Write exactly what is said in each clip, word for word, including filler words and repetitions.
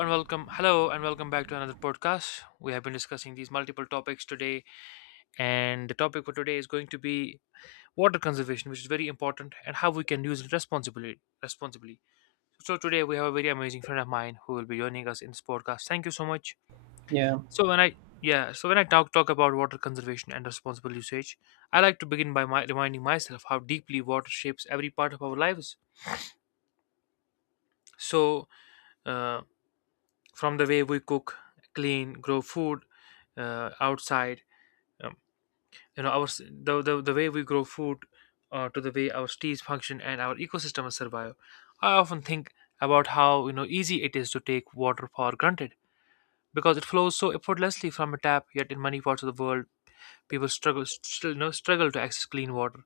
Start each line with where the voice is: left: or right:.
left: And welcome. Hello, and welcome back to another podcast. We have been discussing these multiple topics today, and the topic for today is going to be water conservation, which is very important, and how we can use it responsibly. Responsibly. So today we have a very amazing friend of mine who will be joining us in this podcast. Thank you so much.
right: Yeah,
left: So when I Yeah, so when I talk talk about water conservation and responsible usage, I like to begin by my, reminding myself how deeply water shapes every part of our lives. So. uh, from the way we cook, clean, grow food uh, outside. Um, you know, our s- the, the the way we grow food, uh, to the way our trees function and our ecosystems survive. I often think about how you know easy it is to take water for granted because it flows so effortlessly from a tap. Yet in many parts of the world, people struggle still, you know, struggle to access clean water,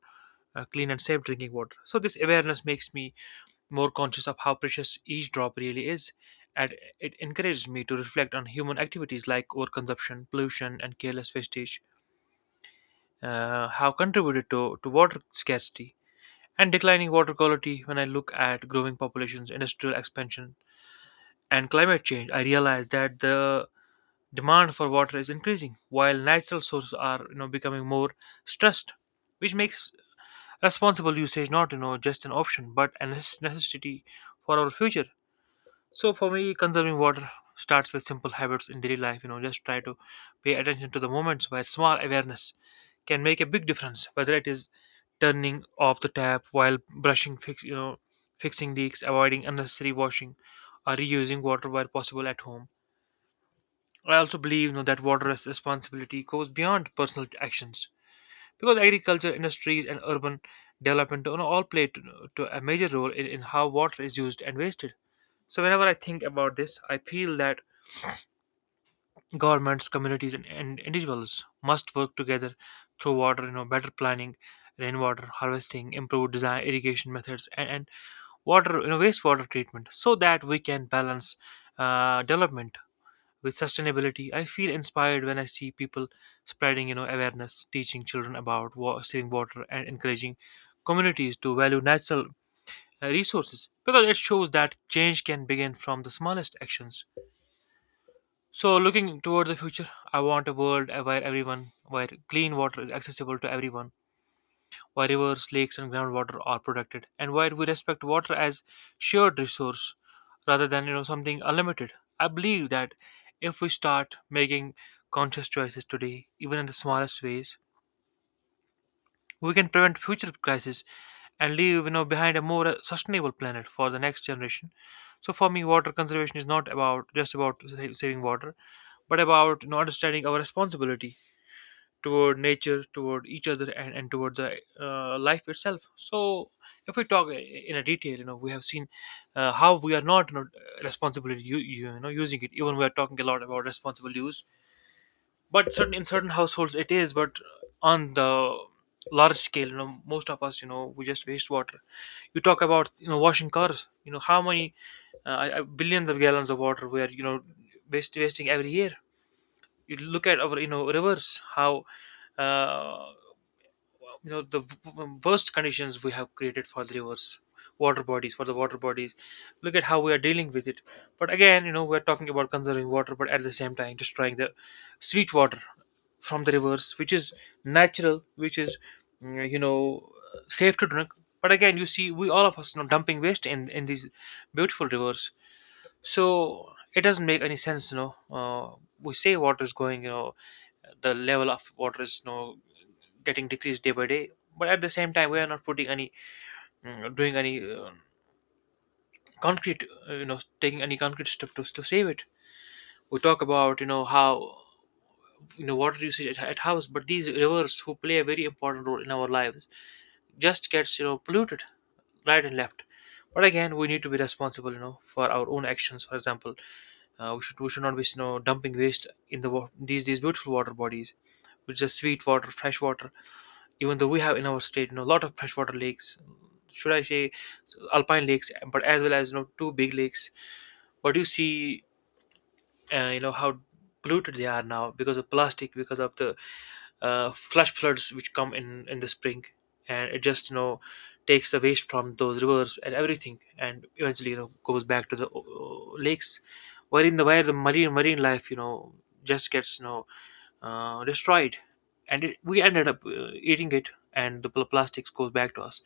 left: uh, clean and safe drinking water. So this awareness makes me more conscious of how precious each drop really is, and it encourages me to reflect on human activities like overconsumption, pollution, and careless wastage, uh, how contributed to, to water scarcity and declining water quality. When I look at growing populations, industrial expansion, and climate change, I realize that the demand for water is increasing while natural sources are, you know becoming more stressed, which makes responsible usage not, you know just an option but a necess- necessity for our future. So for me, conserving water starts with simple habits in daily life. You know, just try to pay attention to the moments where small awareness can make a big difference. Whether it is turning off the tap while brushing, fix you know, fixing leaks, avoiding unnecessary washing, or reusing water where possible at home. I also believe, you know, that water res- responsibility goes beyond personal actions because agriculture, industries, and urban development, you know, all play to, to a major role in, in how water is used and wasted. So whenever I think about this, I feel that governments, communities, and, and individuals must work together through water, you know, better planning, rainwater harvesting, improved design, irrigation methods, and, and water, you know, wastewater treatment, so that we can balance uh, development with sustainability. I feel inspired when I see people spreading, you know, awareness, teaching children about wa- saving water, and encouraging communities to value natural uh, resources because it shows that change can begin from the smallest actions. So, looking towards the future, I want a world where everyone, where clean water is accessible to everyone, where rivers, lakes, and groundwater are protected, and where we respect water as shared resource rather than, you know something unlimited. I believe that if we start making conscious choices today, even in the smallest ways, we can prevent future crises and leave, you know behind a more uh, sustainable planet for the next generation. So for me, water conservation is not about just about sa- saving water, but about, you know, understanding our responsibility toward nature, toward each other, and, and toward the uh, life itself. So if we talk i- in a detail, you know, we have seen uh, how we are not, you know, responsible you, you know using it. Even we are talking a lot about responsible use, but certain in certain households it is, but on the large scale, you know, most of us, you know, we just waste water. You talk about, you know, washing cars, you know how many uh, uh, billions of gallons of water we are, you know, waste, wasting every year. You look at our, you know, rivers, how, uh, wow, you know the v- worst conditions we have created for the rivers, water bodies, for the water bodies. Look at how we are dealing with it. But again, you know, we're talking about conserving water but at the same time destroying the sweet water from the rivers, which is natural, which is, mm, you know, safe to drink. But again, you see, we all of us, you know, dumping waste in in these beautiful rivers. So it doesn't make any sense, you know. Uh, we say water is going, you know, the level of water is, you know, getting decreased day by day, but at the same time we are not putting any, mm, doing any uh, concrete, uh, you know, taking any concrete step to, to save it. We talk about, you know, how, you know, water usage at, at house, but these rivers who play a very important role in our lives just gets, you know, polluted right and left. But again, we need to be responsible, you know, for our own actions. For example, uh, we should we should not be, you know, dumping waste in the wa- these these beautiful water bodies, which is sweet water, fresh water. Even though we have in our state, you know, a lot of freshwater lakes, should I say, s- alpine lakes, but as well as, you know, two big lakes. But you see, uh, you know how polluted they are now because of plastic, because of the uh, flash floods which come in in the spring, and it just, you know, takes the waste from those rivers and everything and eventually, you know, goes back to the uh, lakes, wherein the where the marine marine life, you know, just gets no uh, destroyed. And it, we ended up uh, eating it, and the pl- plastics goes back to us.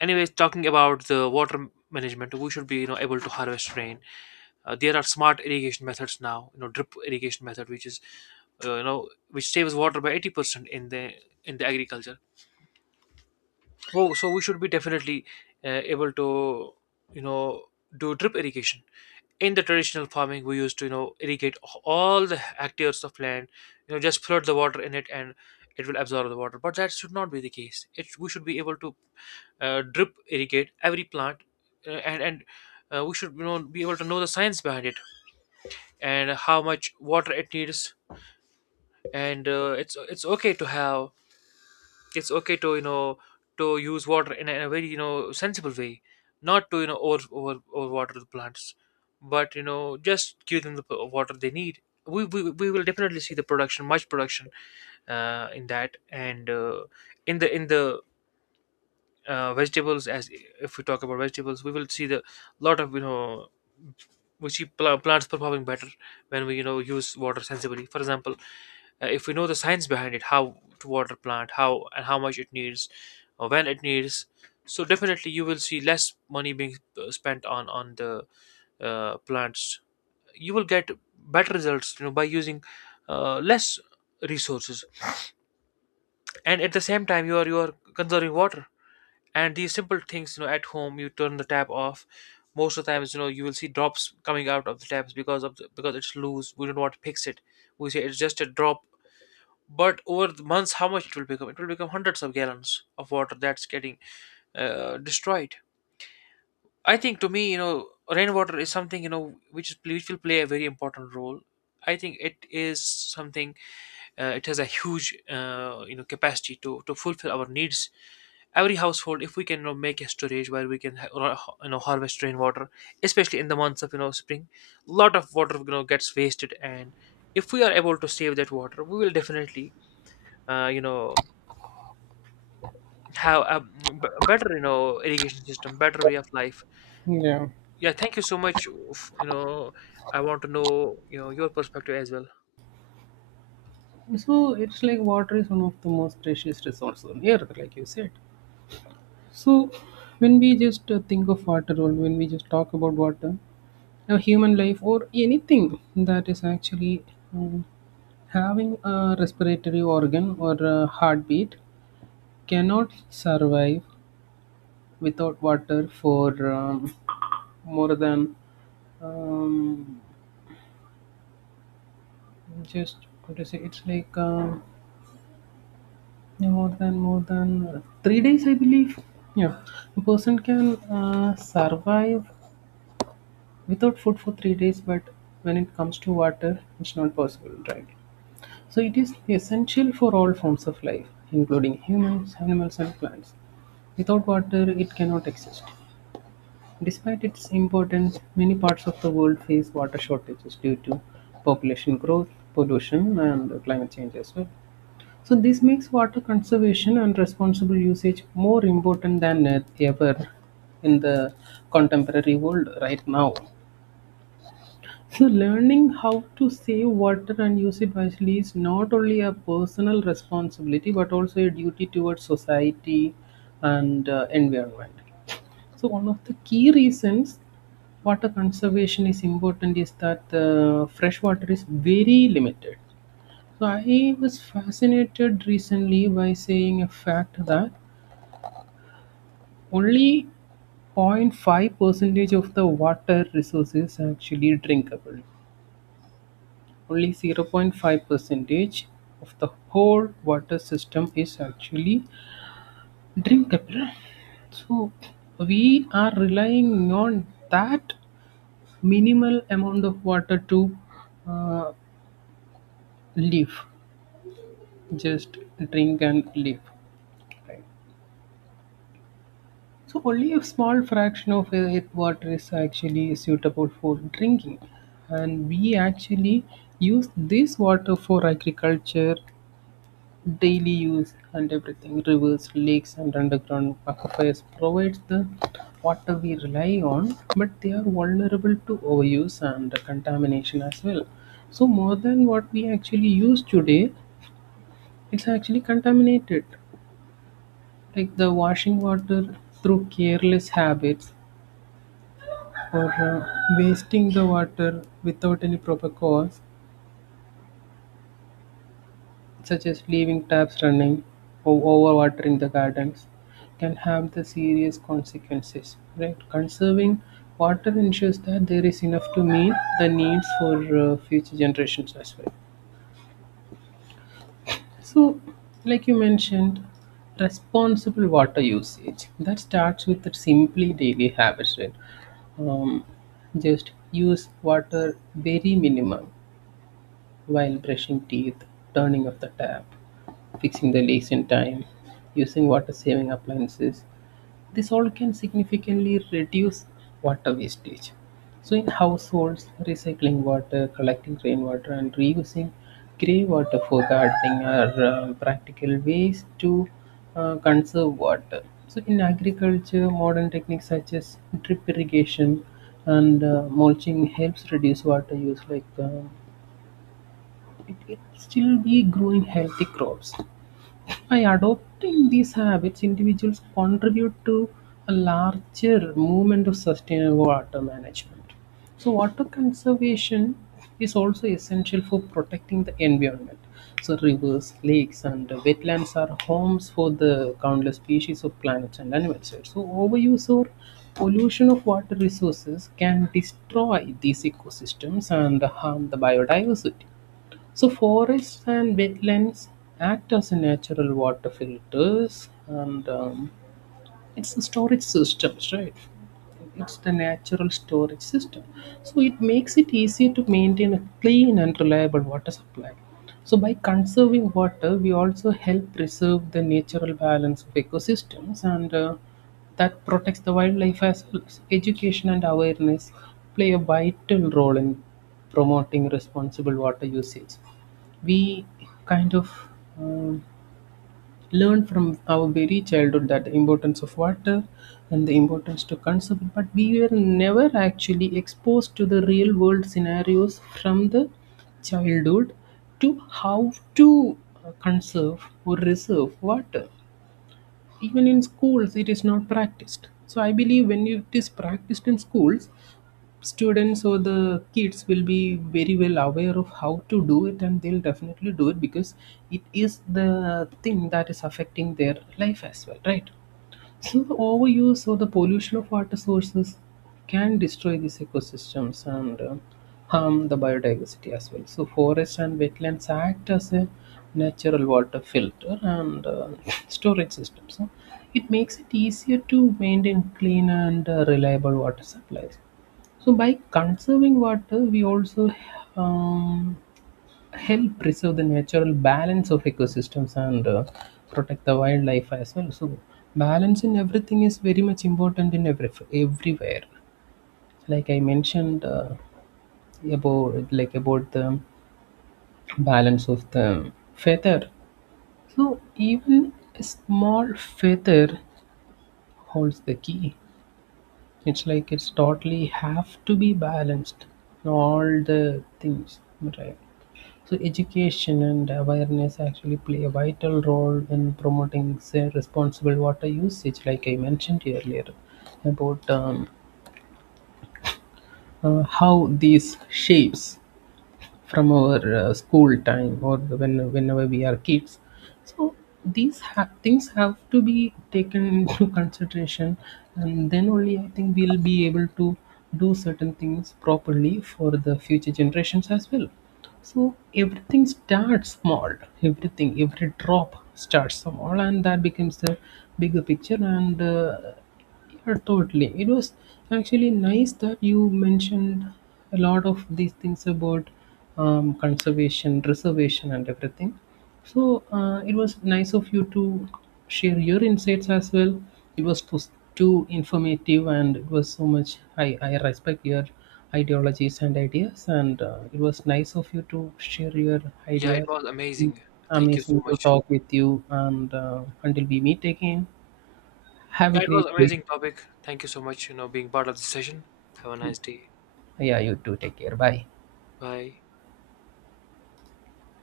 left: Anyways, talking about the water management, we should be, you know, able to harvest rain. Uh, there are smart irrigation methods now, you know, drip irrigation method, which is, uh, you know, which saves water by eighty percent in the in the agriculture. Oh, so we should be definitely uh, able to, you know, do drip irrigation. In the traditional farming, we used to, you know, irrigate all the hectares of land, you know, just flood the water in it and it will absorb the water. But that should not be the case. It we should be able to uh, drip irrigate every plant, uh, and and uh, we should, you know, be able to know the science behind it and how much water it needs. And uh, it's it's okay to have, it's okay to, you know, to use water in a, in a very, you know, sensible way, not to, you know, over over, overwater the plants, but you know, just give them the p- water they need. We, we, we will definitely see the production, much production uh, in that, and uh, in the in the uh, vegetables. As if we talk about vegetables, we will see the lot of, you know, we see pl- plants performing better when we, you know, use water sensibly. For example, uh, if we know the science behind it, how to water plant, how and how much it needs, or when it needs. So definitely you will see less money being uh, spent on on the uh, plants. You will get better results, you know, by using uh, less resources, and at the same time you are, you are conserving water. And these simple things, you know, at home, you turn the tap off. Most of the times, you know, you will see drops coming out of the taps because of the, because it's loose, we don't want to fix it. We say it's just a drop, but over the months how much it will become, it will become hundreds of gallons of water that's getting uh, destroyed. I think to me, you know, rainwater is something, you know, which is which will play a very important role. I think it is something, uh, it has a huge uh, you know capacity to to fulfill our needs. Every household, if we can, you know, make a storage where we can ha- ro- you know, harvest rainwater, especially in the months of, you know, spring, a lot of water, you know, gets wasted. And if we are able to save that water, we will definitely uh, you know, have a b- better, you know, irrigation system, better way of life.
right: yeah.
left: Yeah, thank you so much, f- you know, I want to know, you know, your perspective as well.
right: So it's like water is one of the most precious resource on earth, like you said. So when we just uh, think of water, or when we just talk about water, a human life or anything that is actually um, having a respiratory organ or a heartbeat cannot survive without water for um, more than um, just what to say. It's like. Um, More than more than three days, I believe. Yeah, a person can uh, survive without food for three days, but when it comes to water, it's not possible, right? So it is essential for all forms of life, including humans, animals, and plants. Without water, it cannot exist. Despite its importance, many parts of the world face water shortages due to population growth, pollution, and climate change as well. So this makes water conservation and responsible usage more important than e- ever in the contemporary world right now. So learning how to save water and use it wisely is not only a personal responsibility but also a duty towards society and uh, environment. So one of the key reasons water conservation is important is that the fresh water is very limited, so I was fascinated recently by saying a fact that only zero point 0.5 percentage of the water resources are actually drinkable. Only zero point 0.5 percentage of the whole water system is actually drinkable. So we are relying on that minimal amount of water to uh, live, just drink and live. Right? So only a small fraction of it water is actually suitable for drinking, and we actually use this water for agriculture, daily use, and everything. Rivers, lakes, and underground aquifers provides the water we rely on, but they are vulnerable to overuse and contamination as well. So more than what we actually use today, it's actually contaminated like the washing water through careless habits for uh, wasting the water without any proper cause, such as leaving taps running or overwatering the gardens, can have the serious consequences. Right? Conserving water ensures that there is enough to meet the needs for uh, future generations as well. So, like you mentioned, responsible water usage that starts with the simply daily habits, right? um, just use water very minimum while brushing teeth, turning off the tap, fixing the leaks in time, using water saving appliances. This all can significantly reduce water wastage. So, in households, recycling water, collecting rainwater, and reusing grey water for gardening are uh, practical ways to uh, conserve water. So, in agriculture, modern techniques such as drip irrigation and uh, mulching helps reduce water use, like um it will still be growing healthy crops. By adopting these habits, individuals contribute to a larger movement of sustainable water management. So, water conservation is also essential for protecting the environment. So, rivers, lakes, and wetlands are homes for the countless species of plants and animals, right? So, overuse or pollution of water resources can destroy these ecosystems and harm the biodiversity. So forests and wetlands act as a natural water filters, and um, it's the storage systems, right? It's the natural storage system. So it makes it easier to maintain a clean and reliable water supply. So by conserving water, we also help preserve the natural balance of ecosystems and uh, that protects the wildlife as well as education and awareness play a vital role in promoting responsible water usage. We kind of um, learned from our very childhood that the importance of water and the importance to conserve it, but we were never actually exposed to the real world scenarios from the childhood to how to uh, conserve or reserve water. Even in schools it is not practiced, so I believe when it is practiced in schools, students or the kids will be very well aware of how to do it, and they'll definitely do it because it is the thing that is affecting their life as well, right? So the overuse or the pollution of water sources can destroy these ecosystems and uh, harm the biodiversity as well. So forests and wetlands act as a natural water filter and uh, storage system. So it makes it easier to maintain clean and uh, reliable water supplies. So by conserving water, we also um, help preserve the natural balance of ecosystems and uh, protect the wildlife as well. So balance in everything is very much important in every everywhere, like I mentioned uh, about like about the balance of the feather. So even a small feather holds the key. It's like it's totally have to be balanced, all the things, right? So education and awareness actually play a vital role in promoting, say, responsible water usage, like I mentioned earlier about um, uh, how these shapes from our uh, school time or when whenever we are kids. So these ha- things have to be taken into consideration, and then only I think we'll be able to do certain things properly for the future generations as well. So everything starts small. Everything, every drop starts small and that becomes the bigger picture, and uh, yeah, totally. It was actually nice that you mentioned a lot of these things about um, conservation, preservation, and everything. So uh, it was nice of you to share your insights as well. It was too, too informative, and it was so much. I, I respect your ideologies and ideas, and uh, it was nice of you to share your
left: Yeah, it
right: ideas.
left: was amazing. Thank you
right: Amazing
left: so
right: to
left: much.
right: talk with you, and uh, until we meet again, have a
left: Yeah, it
right: great
left: was
right: day.
left: amazing topic. Thank you so much, you know, being part of this session. Have a nice day.
right: Yeah, you too. Take care. Bye.
left: Bye.